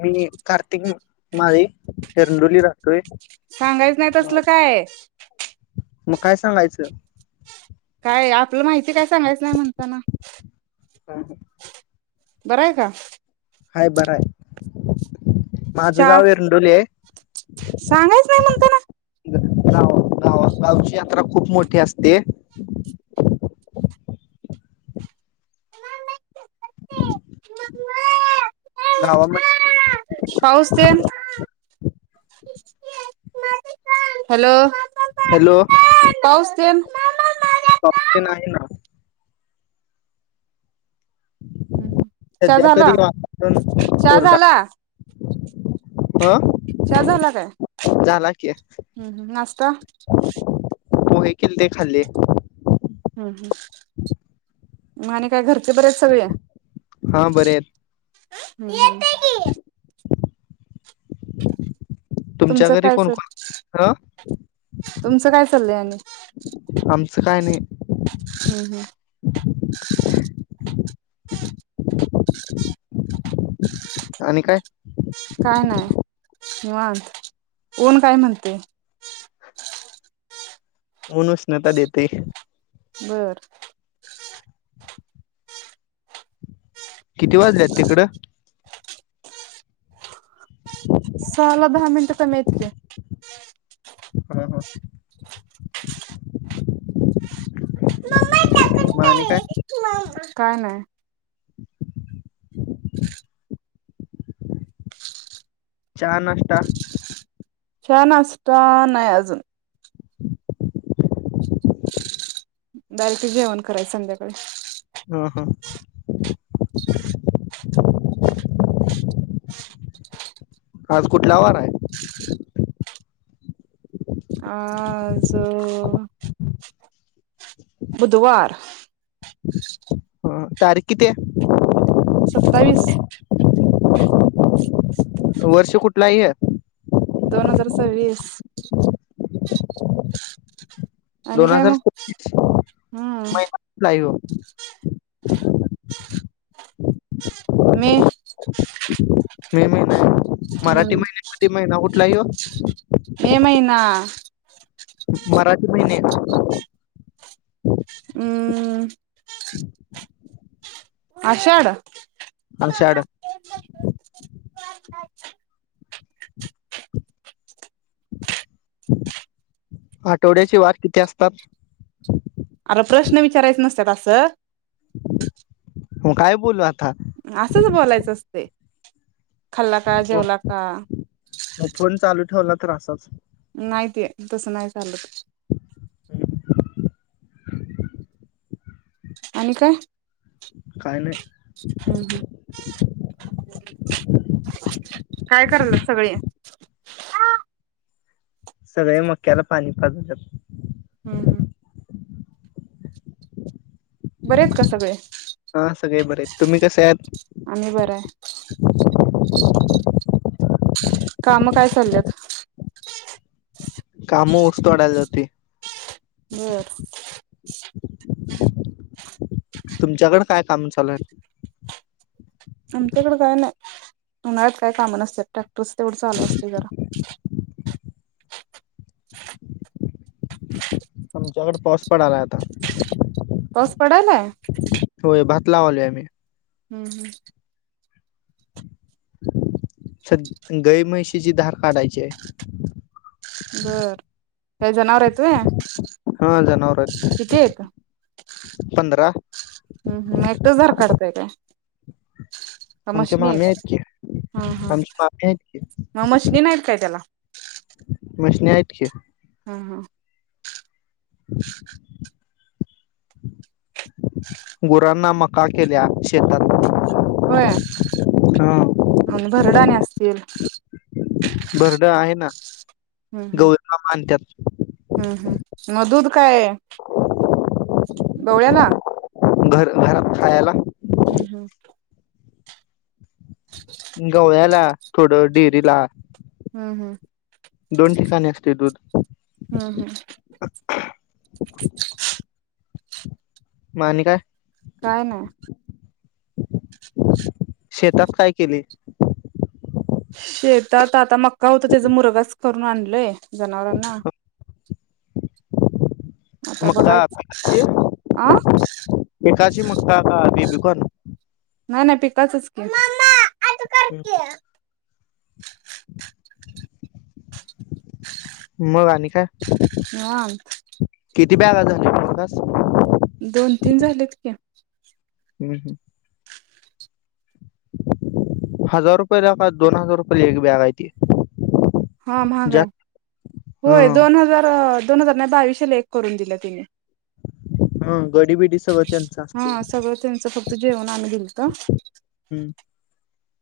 मी कार्तिक माझे येंडोली राहतोय. सांगायच नाही तसल काय. मग काय सांगायचं. काय आपलं माहिती काय सांगायचं नाही म्हणताना [unintelligible] बरंय का? हाय बराय. माझं चा गाव एरंडोली आहे. सांगायच नाही म्हणताना गाव गा गावची यात्रा खूप मोठी असते. [inaudible] गावामध्ये पाऊस तेन. हॅलो. हॅलो पाऊस तेन पाऊस तेन आहे ना. हम् चाह सध्या झाला तरी चाह झाला. हा. चाह झाला काय झाला‌ की. हम्म हम् नास्ता. पोहे केलते खाल्ले. हम् हम मग आणि काय घर बरे‌ आहेत सगळे. हा बरे आहेत येतय की. तुमच्या तुमचं घरी काय कोण चाल कोण हा तुमचं काय चालंय आणि आमचं काय नाही. हम्म हम्म आणि काय काय नाही निवांत ऊन काय म्हणतंय. ऊन उष्णता देतय. बरं. किती वाजलेत तिकड. [inaudible] सहाला दहा मिनटं कमी आहेत की. हां हां. म आणि काय. काय नाही. [inaudible] चहा नाष्टा. चहा नाष्टा नाही अजून. [inaudible] डायरेक्ट जेवण करायचं संध्याकाळी. ह ह [inaudible] आज कुठंला वार हाय. आज. बुधवार. ह तारीख किती हाय. सत्तावीस. वर्ष कुठला आहे हे. दोन हजार सवीस. आणि दोन काय हजार मग, सव्वीस हम्म. महिना कुठला आहे ह्यो मे. मे महिना. मराठी हम्म महिने मध्ये महिना कुठला कुठला हाय ह्यो. मे महिना. मराठी महिने. हम्म. आषाढ. [inaudible] आषाढ आठवड्याचे वार किती असतात. अरे प्रश्न विचारायच नसतात अस. मग काय बोलू, आ असंच बोलायचं असतय. [inaudible] खाल्ला का, मग जेवला का. मग फोन चालू ठेवला तर असाच. नाही ते तसं नाही चालत. [inaudible] आणि काय. काय नाही. हम हम. काय करायल्यात सगळे. सगळे मक्याला पाणी पाजायल्यात. हम. बरे आहेत का सगळे. हा सगळे बरे आहेत, तुम्ही कसे आहेत. आम्ही बरं हाय. काम काय चालल्यात. कामं ऊस तोडाय जाती. बर तुमच्याकड काय काम चालू आहे. आमच्याकड काय नाय उन्हाळ्यात काय कामं नसत्यात ट्रॅक्टरस तेवढं चालू असतय जरा आमच्याकड पाऊस पडालाय आता पाऊस पडालाय ते भात लावोलय आम्ही हुं हुं सद गई म्हैशीची धार काढायची हाय. बरं, काय जनावर हाईत होय. हा जनावर आहेत पंधरा हुं हुं मं एकटच धार काढतय काय? का आमचे मशीनी मामे आहेत की हा हा आमचे मामे आहेत की म मशीनी नाहीत काय त्याला मशनी आहेत की, हा हा गुरांना मका केल्या शेतात होय हा आणि भरडा ना स्तील बरडा आहे ना हुं हुं गवळ्याला मानतात हुं हुं म दूध काय गवळ्याला घर घरात खायाला. हुं हुं [inaudible] गवळ्याला थोड डेरीला हुं हुं दोन ठिकाणी असतय दूध हम्म हम्म हम्म [inaudible] म आणि काय काय नाय. शेतात काय केली? शेतात आता मक् का होत त्याचा मुरगास करून आणलंय जनावरांना आता मका बघायच आ [unintelligible] काची मक्का का बेबी कॉर्न नाय नाय पिकांचच की मम्मा [inaudible] मग आणि काय? ते बॅनर झालं की मगास दोन तीन झालेत क्या. होय हम्म. हजार रुपयला [unintelligible] दोन हजार रुपया एक बॅग आहे ती. हा महाग आहे. जास्त होय दोन ह हजार अ दोन हजार नाही बाविशेला एक करून दिला तिने. ह गडी बिडी सगळं त्यांचं असते हा सगळं त्यांचं फक्त जेवण आम्ही दिल. का? हम्म.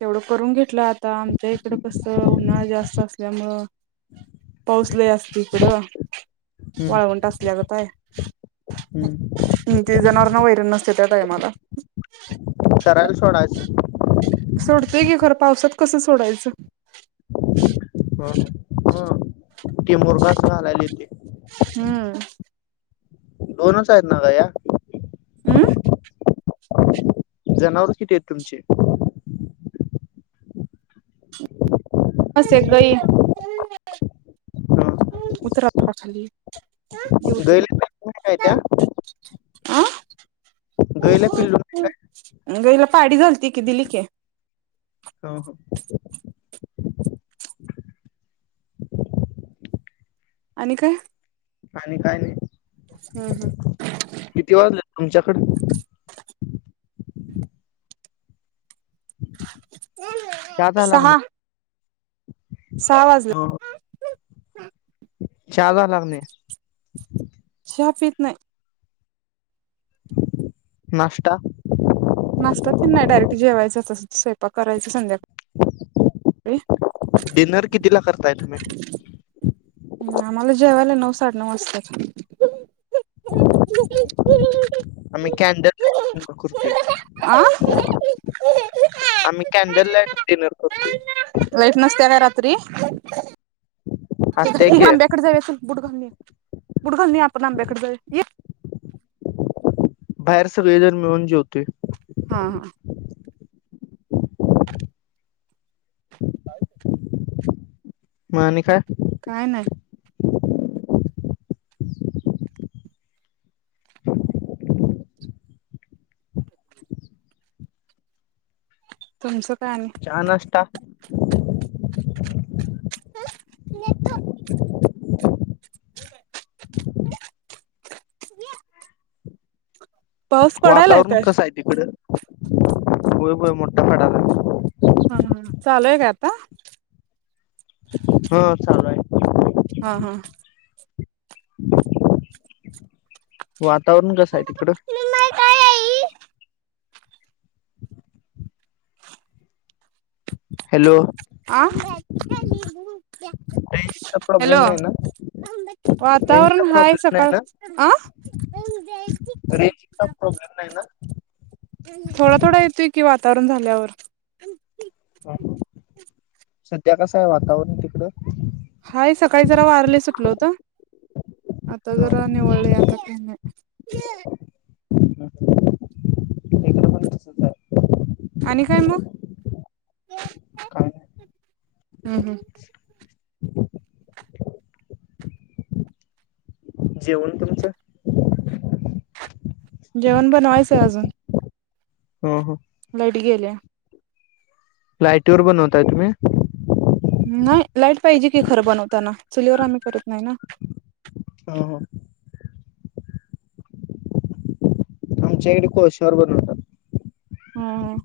तेवढं करून घे तल आता आमच्या इकड कसं उन्हाळा जास्त असल्यामुळे पाऊस लय असते इकडं हम्म वाळवंट असल्या गत हाय हम्म ते जनावरांना वैरण नसते त्या टायमाला. चरायला सोडायचं सोडतंय की खरं पावसा कसं सोडायचं. हम्म हम्म ते [unintelligible] घालायला येते. हम्म. दोनच आहेत म्हणा या. [unintelligible] जनावर किती येत तुमचे? बस एक गाई ये. [unintelligible] हा गैला पिल्लू नाही काय [unintelligible] आ. गैल पिल्लूनी काय. गईला पाडी झालती कि दिली की. हा हा. आणि काय? आणि काय नाही. हम्म हम्म. आमच्याकडे [unintelligible] चहा झाला की सहा नाही. सहा हा वाजलेत. चहा झाला की नाही. चहा पीत नाही. नाष्टा. नाष्टा पण नाही डायरेक्ट जेवायचं असतं स्वयंपाक करायचं संध्या डिनर कितीला करताय तुम्ही. हम्म आम्हाला जेवायला नऊ साडे नऊ वासत्यात. आम्ही कॅण्डल लाईट डिनर करतो ये आ आम्ही कॅण्डल लाईट डिनर करतो ये. त्री हसताय ही की आंब्याकडे जाऊया चल बूट घालून या. बूट घालून या आपण आंब्याकडे जाऊया ये. बाहेर सगळे जण मिळून जेवतोय. हा हा. काय [unintelligible] मग आणि काय काय नाही. [unintelligible] तुमचं? काय आणि चहा, नाष्टा पाऊस पडायलाय वातावरण काय कसं आहे तिकडं. होय-होय मोठा पडला. हा हा चालू हाय का आता. हा चालू आहे. हा हा. वातावरण कस आहे तिकडं? हॅलो. आ [unintelligible] प्रॉब्लेम हॅलो नाही ना रेंजचा वातावरण हाय प्रॉब्लेम नाही सकाळ ना आ रेंजचा प्रॉब्लेम नाही [unintelligible] थोडा-थोडा येतोय कि ओ आता. तरुण झाल्यावर [unintelligible] सध्या कस आहे वातावरण तिकडं. हाय सकाळी जरा वार लय सुटल होत आता जरा निवळलय आता काही नाही. इकडं पण तसंच आहे आणि काय मग [unintelligible] काय नाही हम्म हम्म. जेवण तुमचं [unintelligible] जेवण बनवायचं अजून हो हो. लाईट गेलेया. लाईटीवर बनवताय तुम्ही. नाही लाईट पाहिजे की खरं बनवताना. चुलीवर आम्ही करत नाही ना. हा हा. आमच्या इड कोळशावर बनवतात. हम्म हम.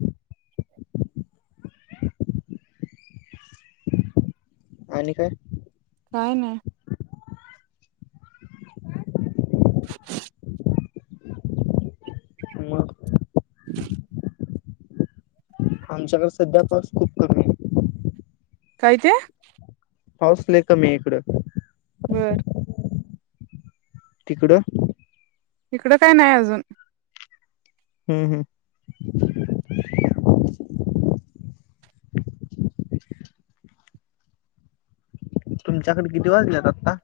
आणि काय? काय नाय. [unintelligible] मग [unintelligible] आमच्याकडे सध्या पाऊस खूप कमी आहे. काय ते! पाऊस लय कमी हय इकडं. घर तिकडं? इकडं काय नाय अजून हं हंम्म. तुमच्याकड किती वाजलेत आता?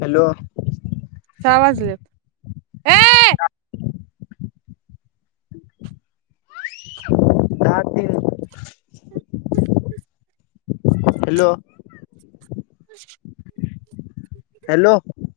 हॅलो सहा वाजलेत. दहा तीन हॅलो हम् [inaudible] हॅलो